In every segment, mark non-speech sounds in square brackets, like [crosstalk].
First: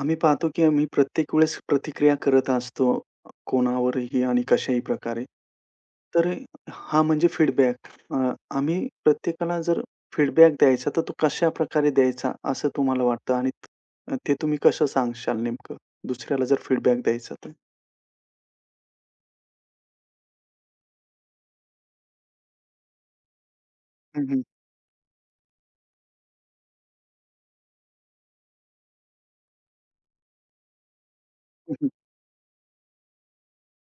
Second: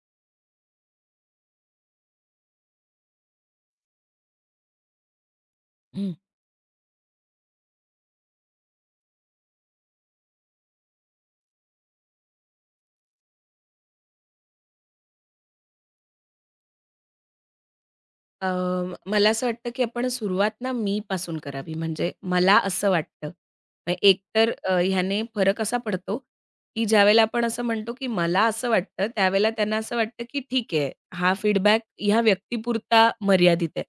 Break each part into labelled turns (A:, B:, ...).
A: आम्ही पाहतो की आम्ही प्रत्येक वेळेस प्रतिक्रिया करत असतो कोणावरही आणि कशाही प्रकारे.
B: हं.
A: तर हा म्हणजे फीडबॅक. आम्ही प्रत्येकाला जर फीडबॅक द्यायचा तर तो कशाप्रकारे द्यायचा असं तुम्हाला वाटतं आणि ते तुम्ही कसं सांगशाल नेमकं? दुसऱ्याला जर फीडबॅक द्यायचा तर?
B: अ, मला असं वाटतं, की आपण सुरुवात ना मी पासून करावी. म्हणजे मला असं वाटतं. मग
A: हं, हं.
B: एकतर ह्याने फरक असा पडतो, की ज्यावेळेला आपण असं म्हणतो, की मला असं वाटतं, त्यावेळेला त्यांना असं वाटतं, की ठीक आहे, हा फीडबॅक ह्या व्यक्तीपुरता मर्यादित आहे.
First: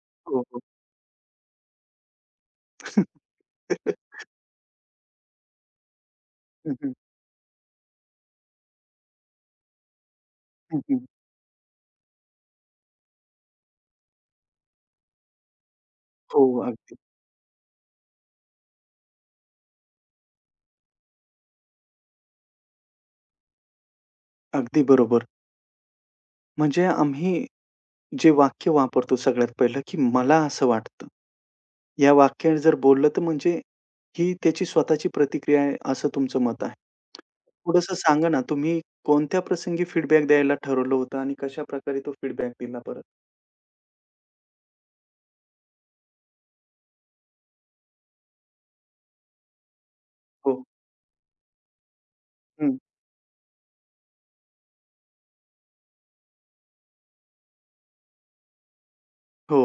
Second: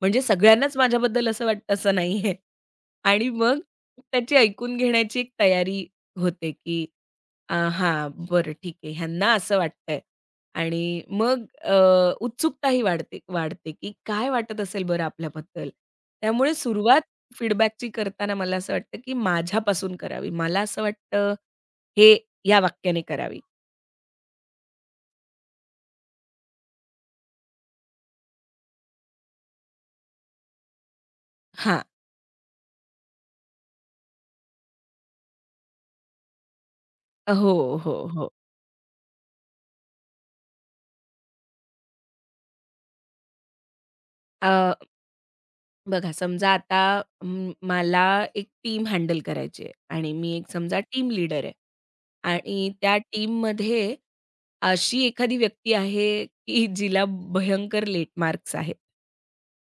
B: म्हणजे
A: हो, हो.
B: सगळ्यांनाच माझ्याबद्दल असं वाटतं असं नाहीये. आणि मग
A: [laughs]
B: त्याची ऐकून घेण्याची एक तयारी होते,
A: हं,
B: की
A: हं.
B: हां, बरं ठीक आहे. ह्यांना असं वाटतंय. आणि मग उत्सुकताही वाढते वाढते, की काय वाटत असेल बरं आपल्याबद्दल?
A: हो,
B: त्यामुळे
A: अगदी.
B: सुरुवात फीडबॅकची करताना मला असं वाटतं, की माझ्यापासून करावी. मला असं वाटतं, हे या वाक्याने करावी.
A: अगदी बरोबर. म्हणजे आम्ही जे वाक्य वापरतो सगळ्यात पहिलं, की "मला असं वाटतं."
B: हां.
A: या वाक्यात जर बोललं तर म्हणजे ही त्याची स्वतःची प्रतिक्रिया आहे असं तुमचं मत आहे.
B: हो,
A: थोडंसं
B: हो,
A: सांगा
B: हो.
A: ना तुम्ही कोणत्या प्रसंगी फीडबॅक द्यायला ठरवलं होतं आणि कशाप्रकारे तो फीडबॅक दिला परत?
B: अ, बघा समजा आता मला एक टीम हँडल करायची आहे आणि मी एक
A: हो.
B: समजा टीम लीडर आहे आणि
A: हं.
B: त्या टीममध्ये अशी एखादी व्यक्ती आहे, की जिला भयंकर लेट मार्क्स आहेत.
A: हो.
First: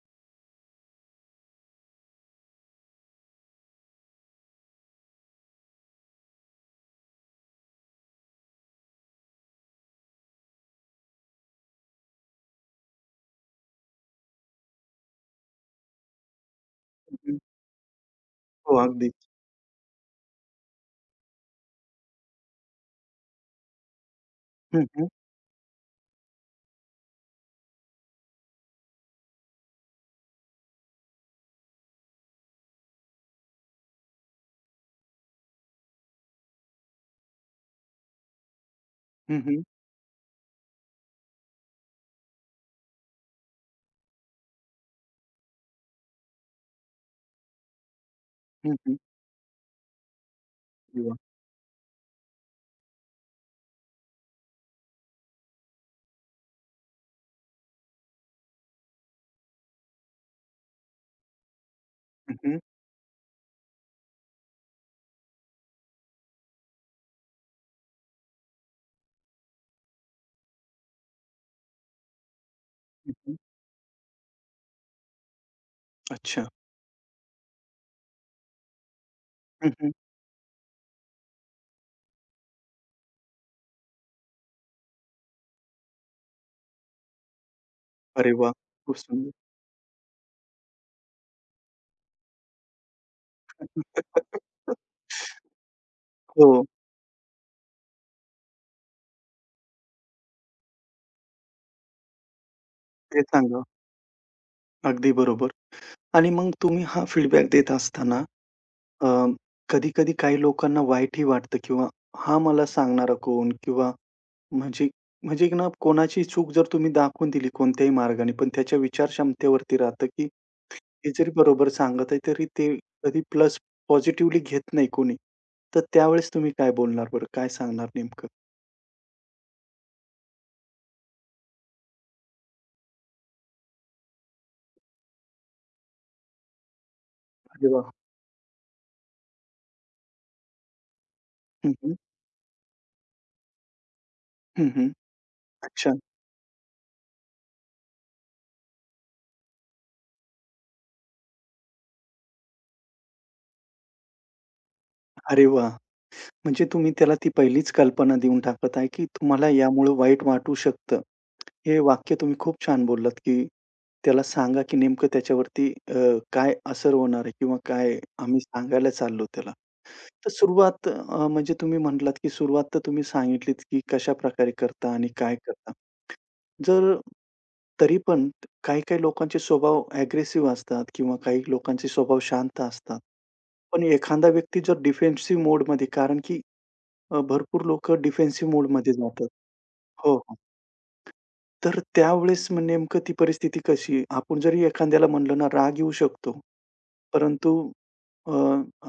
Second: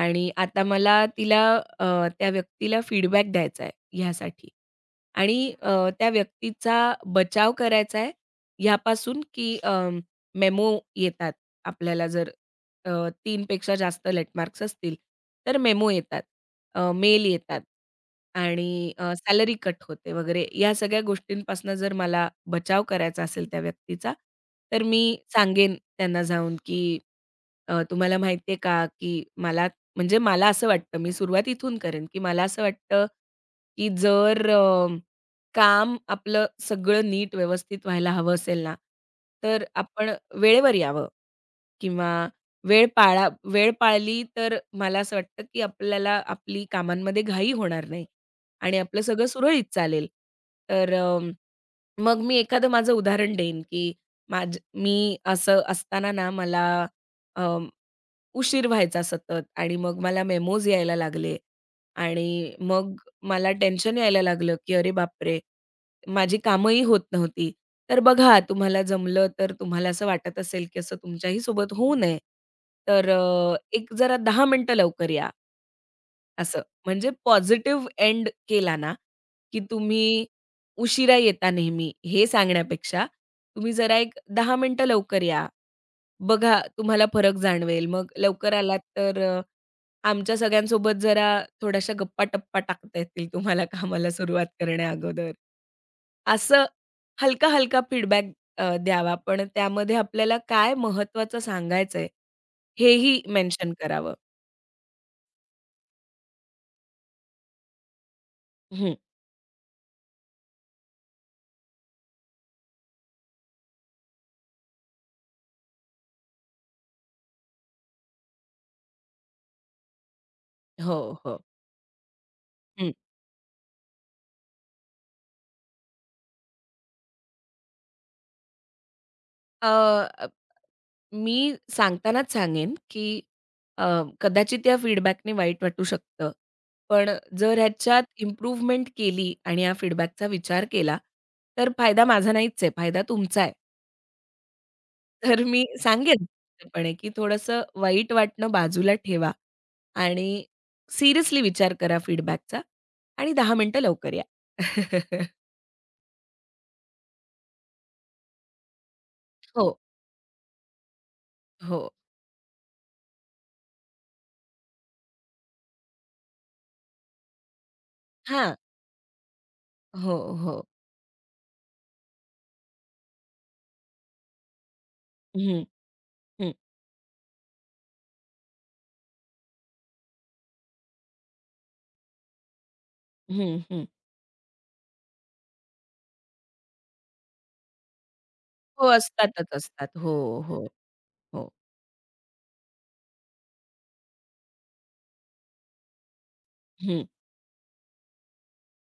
B: आणि आता मला तिला अ, त्या व्यक्तीला फीडबॅक द्यायचा आहे ह्यासाठी. आणि त्या व्यक्तीचा बचाव करायचा आहे ह्यापासून, की मेमो येतात आपल्याला जर अ, 3 जास्त लेटमार्क्स असतील, तर मेमो येतात, मेल
A: हं,
B: येतात
A: हो
B: आणि
A: अगदीच.
B: सॅलरी कट होते वगैरे. या सगळ्या गोष्टींपासून जर मला बचाव करायचा असेल त्या व्यक्तीचा, तर
A: हं,
B: मी
A: हं.
B: सांगेन त्यांना जाऊन, की "तुम्हाला माहिती आहे का, की मला म्हणजे मला असं वाटतं, मी सुरुवात इथून करेन, की मला असं वाटतं, की जर काम आपलं सगळं नीट व्यवस्थित व्हायला हवं असेल ना,
A: हं, हं.
B: तर आपण वेळेवर यावं. किंवा वेळ पाळा वेळ पाळली तर मला असं वाटतं, की आपल्याला आपली कामांमध्ये घाई होणार नाही
A: हं,
B: आणि
A: हं.
B: आपलं सगळं सुरळीत चालेल. तर
A: अरे वाह!
B: मग मी एखादं माझं उदाहरण देईन, की माझ मी असं असताना ना मला अ, उशीर व्हायचा सतत आणि मग मला मेमोज यायला लागले
A: हं,
B: आणि
A: हं.
B: मग मला टेन्शन यायला लागलं, की "अरे बापरे! माझी कामंही होत नव्हती." तर बघा तुम्हाला जमलं तर तुम्हाला असं वाटत असेल, की असं तुमच्याही सोबत होऊ नये, तर
A: हं, हं.
B: एक जरा 10 मिनिटं लवकर या.
A: अच्छा.
B: असं. म्हणजे पॉझिटिव्ह एंड केला ना, की
A: हं, हं.
B: तुम्ही उशिरा येता नेहमी हे सांगण्यापेक्षा तुम्ही जरा एक 10 मिनिटं लवकर या. बघा तुम्हाला फरक जाणवेल. मग
A: अरे वाह!
B: लवकर आलात
A: खूप
B: तर
A: सुंदर.
B: आमच्या सगळ्यांसोबत जरा थोड्याशा गप्पा-टप्पा टाकता येतील तुम्हाला कामाला सुरुवात करण्याअगोदर.
A: हो,
B: असं हलका-हलका फीडबॅक द्यावा. पण त्यामध्ये आपल्याला काय महत्त्वाचं सांगायचंय
A: ते
B: हेही
A: सांगा.
B: मेन्शन करावं.
A: अगदी बरोबर. आणि मग तुम्ही हा फीडबॅक देत असताना
B: हं.
A: अ, कधी-कधी काही लोकांना वाईटही वाटतं किंवा हा मला सांगणारा कोण? किंवा म्हणजे म्हणजे की ना कोणाची चूक जर तुम्ही दाखवून दिली कोणत्याही मार्गाने, पण त्याच्या विचार क्षमतेवरती राहतं, की
B: हो,
A: हे जरी
B: हो.
A: बरोबर सांगत आहे, तरी ते
B: हं.
A: कधी प्लस पॉझिटिव्हली घेत नाही कोणी. तर त्यावेळेस तुम्ही काय बोलणार बरं? काय सांगणार नेमकं?
B: मी सांगतानाच सांगेन, की अ, कदाचित या फीडबॅकने वाईट वाटू शकतं. पण जर
A: अरे वाह!
B: ह्याच्यात इम्प्रूव्हमेंट केली आणि या फीडबॅकचा विचार केला, तर
A: हं, हं.
B: फायदा माझा नाहीच आहे, फायदा तुमचा आहे.
A: हं, हं.
B: तर मी
A: अच्छा.
B: सांगेन स्पष्टपणे, की थोडंसं वाईट वाटणं बाजूला ठेवा आणि सिरियसली विचार करा फीडबॅकचा आणि 10 मिनिटं लवकर या. [laughs]
A: अरे वाह! म्हणजे तुम्ही त्याला ती पहिलीच कल्पना देऊन टाकत आहे, की तुम्हाला
B: हो,
A: यामुळं वाईट वाटू शकतं. हे
B: हो.
A: वाक्य तुम्ही खूप छान बोललात, की त्याला सांगा, की नेमकं त्याच्यावरती काय असर होणार आहे किंवा काय आम्ही
B: हां.
A: सांगायला चाललो त्याला.
B: हो,
A: तर
B: हो.
A: सुरुवात म्हणजे तुम्ही म्हटलात, की सुरुवात तर तुम्ही सांगितलीत, की कशाप्रकारे करता आणि काय
B: हं,
A: करता.
B: हं,
A: जर तरी पण काही-काही लोकांचे स्वभाव अग्रेसिव्ह असतात किंवा काही लोकांचे स्वभाव शांत असतात.
B: हं,
A: पण
B: हं.
A: एखादा व्यक्ती जर डिफेन्सिव्ह मोडमध्ये कारण की भरपूर लोकं डिफेन्सिव्ह
B: हो,
A: मोडमध्ये जातात.
B: असतातच असतात. हो,
A: हो, हो.
B: हो, हो.
A: तर त्यावेळेस मग नेमकं ती परिस्थिती कशी? आपण जरी एखाद्याला म्हणलं ना, राग येऊ शकतो.
B: हं.
A: परंतु अ,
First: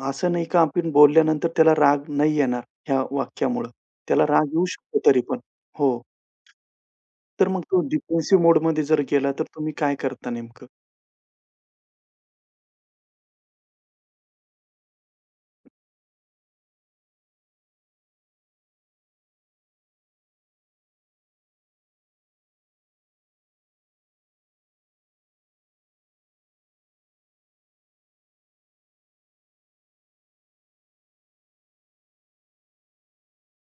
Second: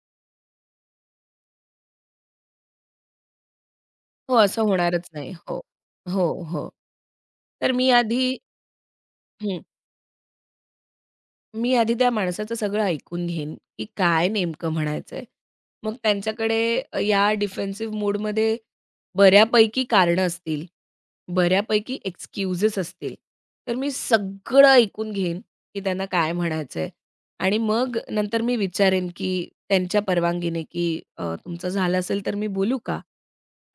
A: असं नाही का आपण बोलल्यानंतर त्याला राग नाही येणार ह्या वाक्यामुळं. त्याला
B: हो,
A: राग
B: असं
A: येऊ शकतो
B: होणारच
A: तरी
B: नाही.
A: पण.
B: हो.
A: हो.
B: हो, हो.
A: तर मग
B: तर
A: तो
B: मी आधी
A: डिफेन्सिव्ह मोडमध्ये जर गेला तर
B: हं.
A: तुम्ही काय करता नेमकं?
B: मी आधी त्या माणसाचं सगळं ऐकून घेईन, की काय नेमकं म्हणायचंय. मग त्यांच्याकडे या डिफेन्सिव्ह मोडमध्ये बऱ्यापैकी कारणं असतील. बऱ्यापैकी एक्सक्यूजेस असतील. तर मी सगळं ऐकून घेईन, की त्यांना काय म्हणायचंय आणि मग नंतर मी विचारेन, की त्यांच्या परवानगीने, की " तुमचं झालं असेल तर मी बोलू का?"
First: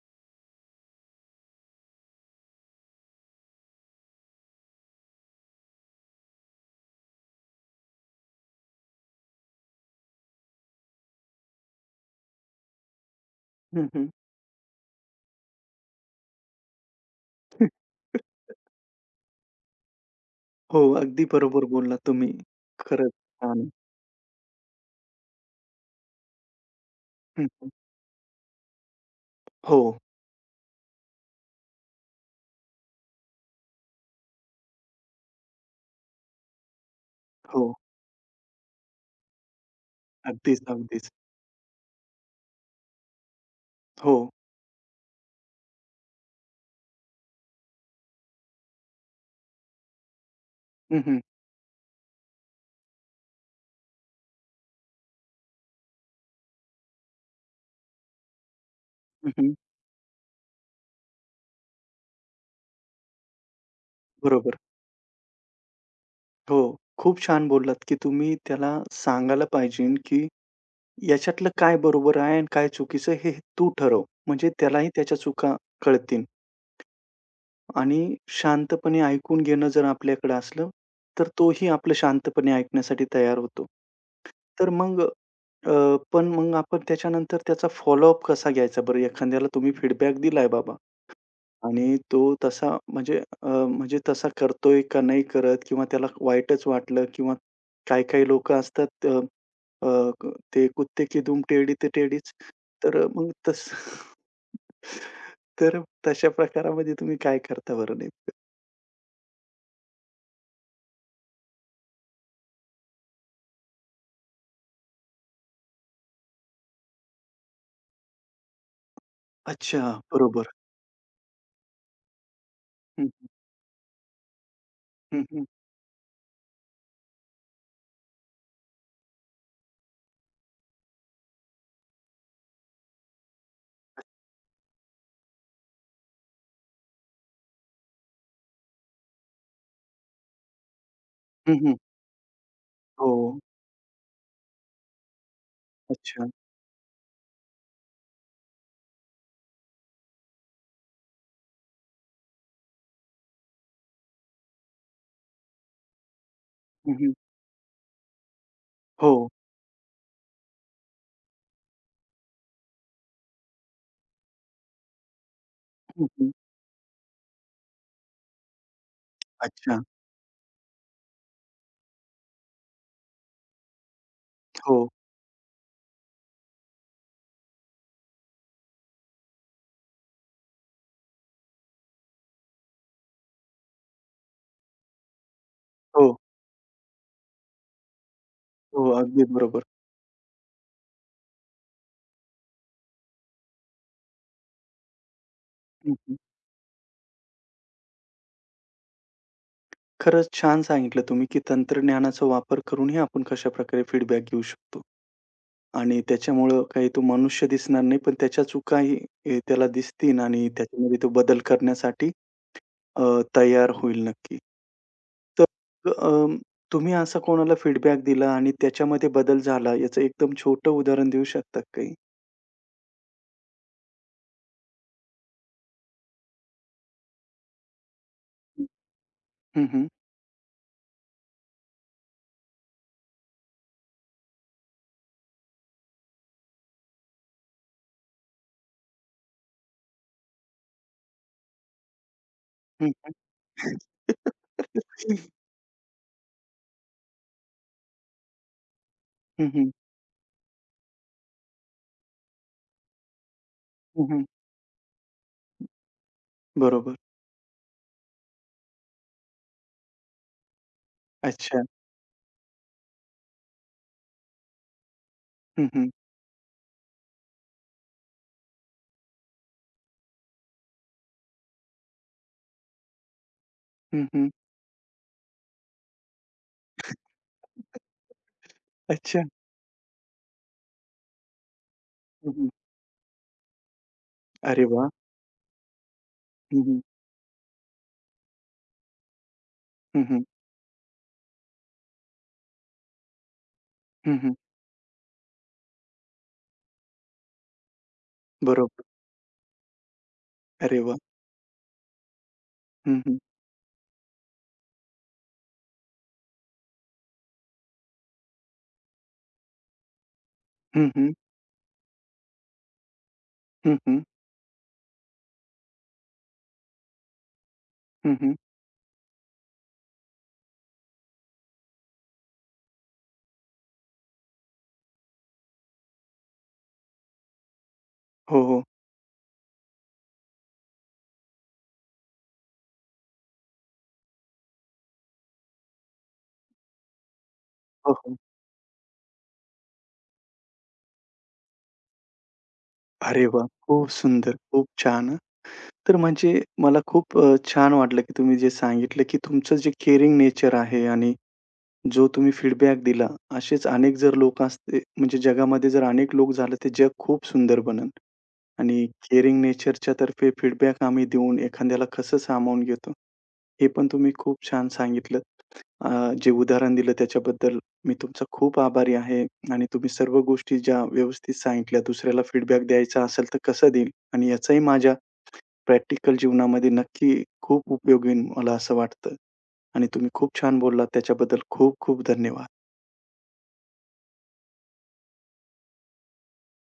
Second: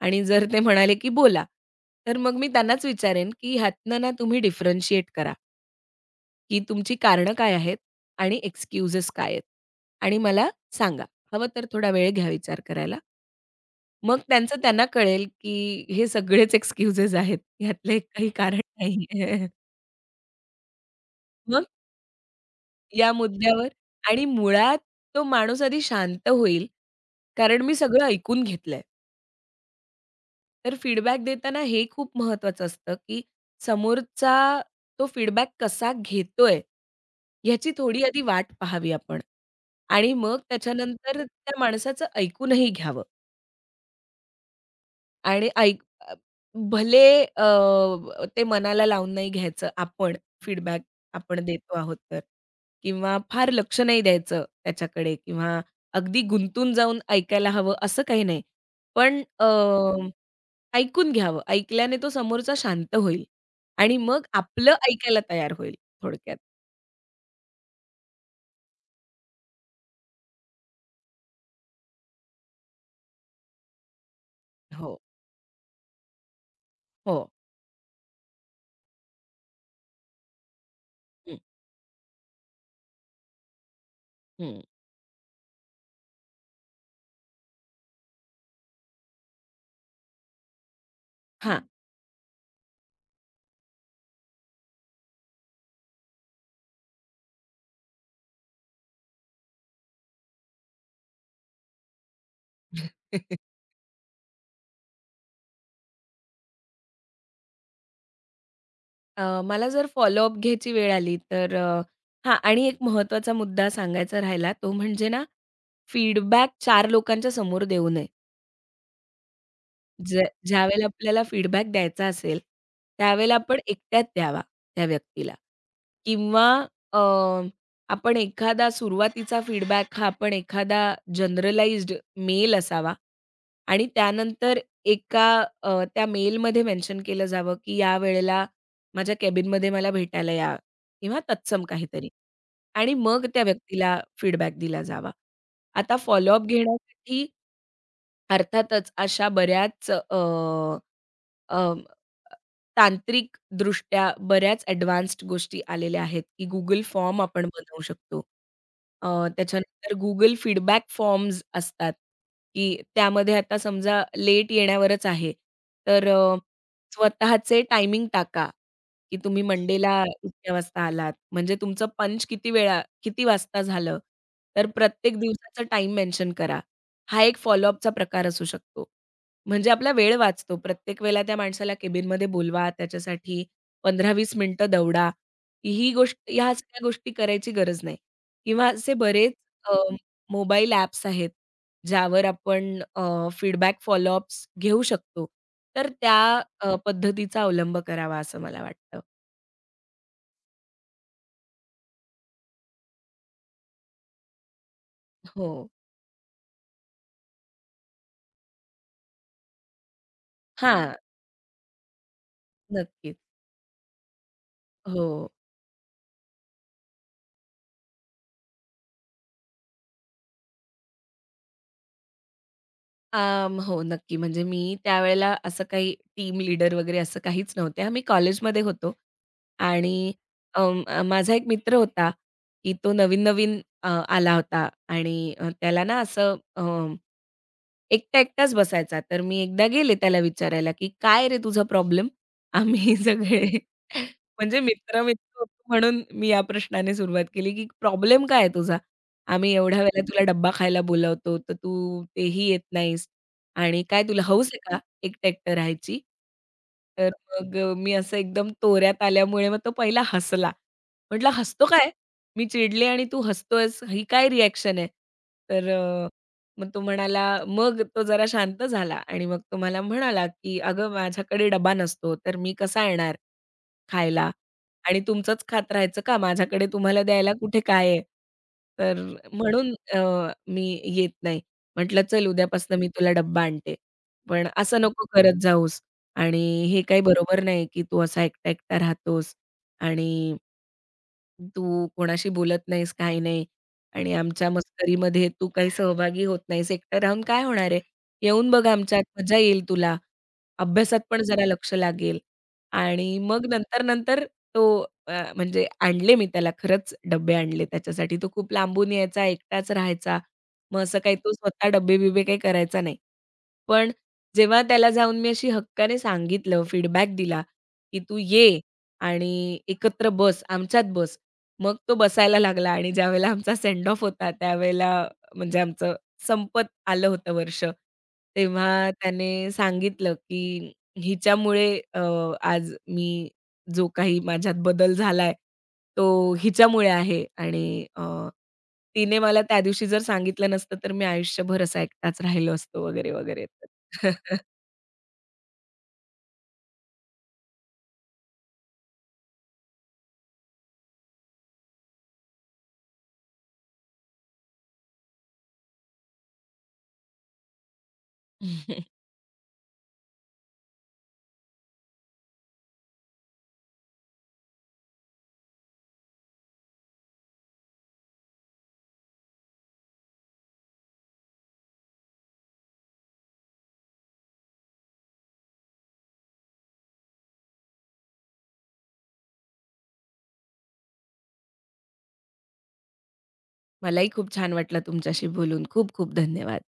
B: आणि जर ते म्हणाले, की "बोला." तर मग मी त्यांनाच विचारेन, की ह्यातनं ना तुम्ही डिफरन्शिएट करा, की तुमची कारणं काय आहेत आणि एक्सक्यूजेस काय आहेत आणि मला सांगा. हवं तर थोडा वेळ घ्या विचार करायला.
A: हं, हं.
B: मग त्यांचं त्यांना कळेल, की हे सगळेच एक्सक्यूजेस आहेत.
A: [laughs]
B: यातले काही कारण नाही. [laughs]
A: हो, अगदी बरोबर
B: मग
A: बोललात तुम्ही. खरंच
B: या
A: छान.
B: मुद्द्यावर आणि मुळात तो माणूस आधी शांत होईल,
A: हं,
B: कारण
A: हं.
B: मी सगळं ऐकून घेतलंय.
A: हो,
B: तर फीडबॅक देताना हे खूप महत्वाचं असतं, की समोरचा तो फीडबॅक कसा घेतोय,
A: हो.
B: ह्याची थोडी आधी वाट पाहावी आपण आणि मग
A: अगदीच, अगदीच.
B: त्याच्यानंतर त्या माणसाचं ऐकूनही घ्यावं.
A: हो.
B: आणि ऐक भले ते मनाला लावून नाही घ्यायचं आपण फीडबॅक
A: हं, हं.
B: आपण देतो आहोत तर किंवा फार लक्ष नाही द्यायचं त्याच्याकडे किंवा अगदी गुंतून जाऊन ऐकायला हवं असं काही नाही. पण
A: हं, हं.
B: ऐकून घ्यावं. ऐकल्याने तो समोरचा शांत होईल आणि मग
A: बरोबर.
B: आपलं ऐकायला तयार होईल थोडक्यात.
A: हो. खूप छान बोललात, की तुम्ही त्याला सांगायला पाहिजे, की याच्यातलं काय बरोबर आहे आणि काय चुकीचं हे तू ठरव. म्हणजे त्यालाही
B: हो,
A: त्याच्या चुका कळतील
B: हो.
A: आणि शांतपणे ऐकून घेणं जर आपल्याकडे असलं, तर
B: हं,
A: तोही आपलं शांतपणे ऐकण्यासाठी तयार होतो.
B: हं.
A: तर मग अ, पण मग आपण त्याच्यानंतर त्याचा फॉलोअप कसा घ्यायचा बरं? एखाद्याला तुम्ही फीडबॅक दिलाय बाबा,
B: हां.
A: आणि तो तसा म्हणजे तसा करतोय का नाही करत किंवा त्याला वाईटच वाटलं किंवा काही-काही लोकं असतात अ, अ, क ते कुत्ते की दुम टेडी ते टेडीच. तर मग
B: [laughs]
A: तसं [laughs] तर तशा प्रकारामध्ये तुम्ही काय करता बरं नेमकं?
B: मला जर फॉलोअप घ्यायची वेळ आली तर हां आणि एक महत्त्वाचा मुद्दा सांगायचा राहिला तो म्हणजे ना, फीडबॅक चार लोकांच्या समोर देऊ नये.
A: अच्छा, हो.
B: ज
A: बरोबर.
B: ज्यावेळेला आपल्याला फीडबॅक द्यायचा असेल,
A: हं, हं.
B: त्यावेळेला आपण एकट्याच द्यावा त्या
A: हं,
B: व्यक्तीला.
A: हं.
B: किंवा अ, आपण एखादा सुरुवातीचा फीडबॅक हा आपण एखादा जनरलाइज्ड मेल असावा आणि त्यानंतर एका त्या मेलमध्ये मेन्शन केलं जावं, की "या वेळेला माझ्या कॅबिनमध्ये मला भेटायला या" किंवा तत्सम
A: हं,
B: काहीतरी आणि
A: हो.
B: मग त्या व्यक्तीला फीडबॅक दिला जावा. आता
A: अच्छा.
B: फॉलोअप घेण्यासाठी अर्थातच अशा बऱ्याच अ, अ, तांत्रिकदृष्ट्या बऱ्याच एडवान्स्ड गोष्टी आलेल्या आहेत, की Google
A: हं, हं.
B: फॉर्म आपण बनवू शकतो. अ,
A: हो.
B: त्याच्यानंतर Google फीडबॅक फॉर्म्स असतात, की त्यामध्ये आता समजा लेट येण्यावरच आहे,
A: हं,
B: तर
A: हं.
B: स्वतःचे टायमिंग टाका, की तुम्ही
A: अच्छा.
B: मंडेला इतक्या वाजता आलात. म्हणजे तुमचं पंच किती वेळा किती वाजता झालं, तर
A: हो,
B: प्रत्येक दिवसाचं टाईम मेन्शन करा. हा एक फॉलोअपचा प्रकार असू शकतो. म्हणजे आपला वेळ वाचतो. प्रत्येक वेळेला त्या माणसाला केबिनमध्ये बोलवा, त्याच्यासाठी 15-20 मिनिटं दौडा. ही
A: हो,
B: गोष्ट ह्या सगळ्या गोष्टी करायची गरज नाही किंवा
A: हो.
B: असे
A: अगदी
B: बरेच
A: बरोबर.
B: अ, मोबाईल ॲप्स आहेत, ज्यावर आपण फीडबॅक फॉलोअप्स घेऊ शकतो. तर त्या पद्धतीचा अवलंब करावा असं मला वाटतं.
A: खरंच छान सांगितलं तुम्ही, की तंत्रज्ञानाचा वापर करूनही आपण कशाप्रकारे फीडबॅक घेऊ शकतो.
B: हो.
A: आणि त्याच्यामुळं काही तो मनुष्य दिसणार नाही, पण त्याच्या चुकाही त्याला दिसतील आणि
B: हां,
A: त्याच्यामध्ये तो बदल करण्यासाठी अ,
B: नक्कीच.
A: तयार होईल नक्की.
B: हो.
A: तर अ, तुम्ही असा कोणाला फीडबॅक दिला आणि त्याच्यामध्ये बदल झाला, याचं एकदम छोटं उदाहरण देऊ शकता का काही?
B: हो, नक्की. म्हणजे मी त्यावेळेला असं काही टीम लीडर वगैरे असं काहीच नव्हते. आम्ही कॉलेजमध्ये होतो
A: हं, हं.
B: आणि माझा एक मित्र होता, की तो नवीन-नवीन आला होता आणि त्याला ना असं एकटाच बसायचा. तर मी एकदा गेले त्याला विचारायला, की "काय रे तुझा प्रॉब्लेम?"
A: हं,
B: आम्ही
A: हं.
B: [laughs] सगळे म्हणजे मित्र-मित्र होतो म्हणून मी या प्रश्नाने सुरुवात केली, की "प्रॉब्लेम काय आहे तुझा?
A: हं,
B: आम्ही
A: हं. हं,
B: एवढ्या वेळेला तुला डब्बा खायला बोलावतो, तर तू तेही येत नाहीस आणि काय तुला
A: हं. [laughs]
B: हौस आहे का एकटं-एकटं राहायची?"
A: बरोबर.
B: तर मग मी असं एकदम तोऱ्यात आल्यामुळे मग तो पहिला हसला. म्हटलं
A: अच्छा.
B: "हसतो काय? मी चिडले आणि तू हसतोयस, ही काय रिएक्शन आहे?" तर
A: हं, हं.
B: मग तो म्हणाला मग तो जरा शांत झाला आणि मग तो मला म्हणाला, की "अगं माझ्याकडे डबा नसतो, तर मी कसा येणार
A: हं, हं.
B: खायला? आणि तुमचंच खात राहायचं का? माझ्याकडे तुम्हाला द्यायला कुठे काय आहे? तर
A: अच्छा.
B: म्हणून मी येत नाही." म्हटलं, "चल
A: हं, हं.
B: उद्यापासून मी तुला डब्बा आणते. पण
A: अरे
B: असं
A: वाह!
B: नको करत जाऊस आणि
A: हं, हं.
B: हे काही बरोबर नाही, की तू असा एकटा-एकटा राहतोस
A: हं, हं.
B: आणि" तू कोणाशी बोलत नाहीस, काही नाही आणि
A: हं, हं.
B: आमच्या मस्करीमध्ये तू काही सहभागी होत नाहीस. एकटं राहून काय होणार आहे? येऊन बघ
A: बरोबर.
B: आमच्यात, मजा येईल तुला.
A: अरे वाह!
B: अभ्यासात पण जरा लक्ष लागेल
A: हं, हं.
B: आणि मग नंतर-नंतर तो म्हणजे आणले मी त्याला खरंच डब्बे आणले त्याच्यासाठी. तो खूप लांबून यायचा, एकटाच राहायचा. मग
A: हं,
B: असं
A: हं.
B: काही तो स्वतः डब्बे-बिब्बे काही करायचा नाही.
A: हं,
B: पण
A: हं.
B: जेव्हा त्याला जाऊन मी अशी हक्काने सांगितलं, फीडबॅक दिला, की
A: हं,
B: "तू
A: हं.
B: ये आणि एकत्र बस, आमच्यात बस." मग तो बसायला लागला आणि ज्यावेळेला आमचा सेंड ऑफ होता त्यावेळेला म्हणजे आमचं संपत आलं होतं वर्ष.
A: हो, हो.
B: तेव्हा त्याने सांगितलं, की "हिच्यामुळे अ, आज मी जो काही माझ्यात बदल झालाय, तो हिच्यामुळे आहे." आणि
A: हो, हो.
B: तिने मला त्या दिवशी जर सांगितलं नसतं, तर मी आयुष्यभर असा एकटाच राहिलो असतो वगैरे,
A: अरे
B: वगैरे.
A: वाह!
B: तर
A: खूप सुंदर, खूप छान. हां. तर म्हणजे मला खूप छान वाटलं, की तुम्ही जे सांगितलं, की तुमचं जे केअरिंग नेचर आहे आणि जो तुम्ही फीडबॅक दिला, असेच अनेक जर लोक असते म्हणजे जगामध्ये जर अनेक लोक झाले, तर जग खूप सुंदर बनेल. आणि
B: [laughs]
A: केअरिंग नेचरच्या तर्फे फीडबॅक आम्ही देऊन एखाद्याला कसं सामावून घेतो, हे पण तुम्ही खूप छान सांगितलं. अ, जे उदाहरण दिलं त्याच्याबद्दल मी तुमचा खूप आभारी आहे आणि तुम्ही सर्व गोष्टी ज्या व्यवस्थित सांगितल्या, दुसऱ्याला फीडबॅक द्यायचा असेल तर कसं देईल आणि याचाही माझ्या प्रॅक्टिकल जीवनामध्ये नक्की खूप उपयोग येईल मला असं वाटतं आणि तुम्ही खूप छान बोललात त्याच्याबद्दल खूप खूप धन्यवाद.
B: मलाही खूप छान वाटलं तुमच्याशी बोलून. खूप खूप धन्यवाद.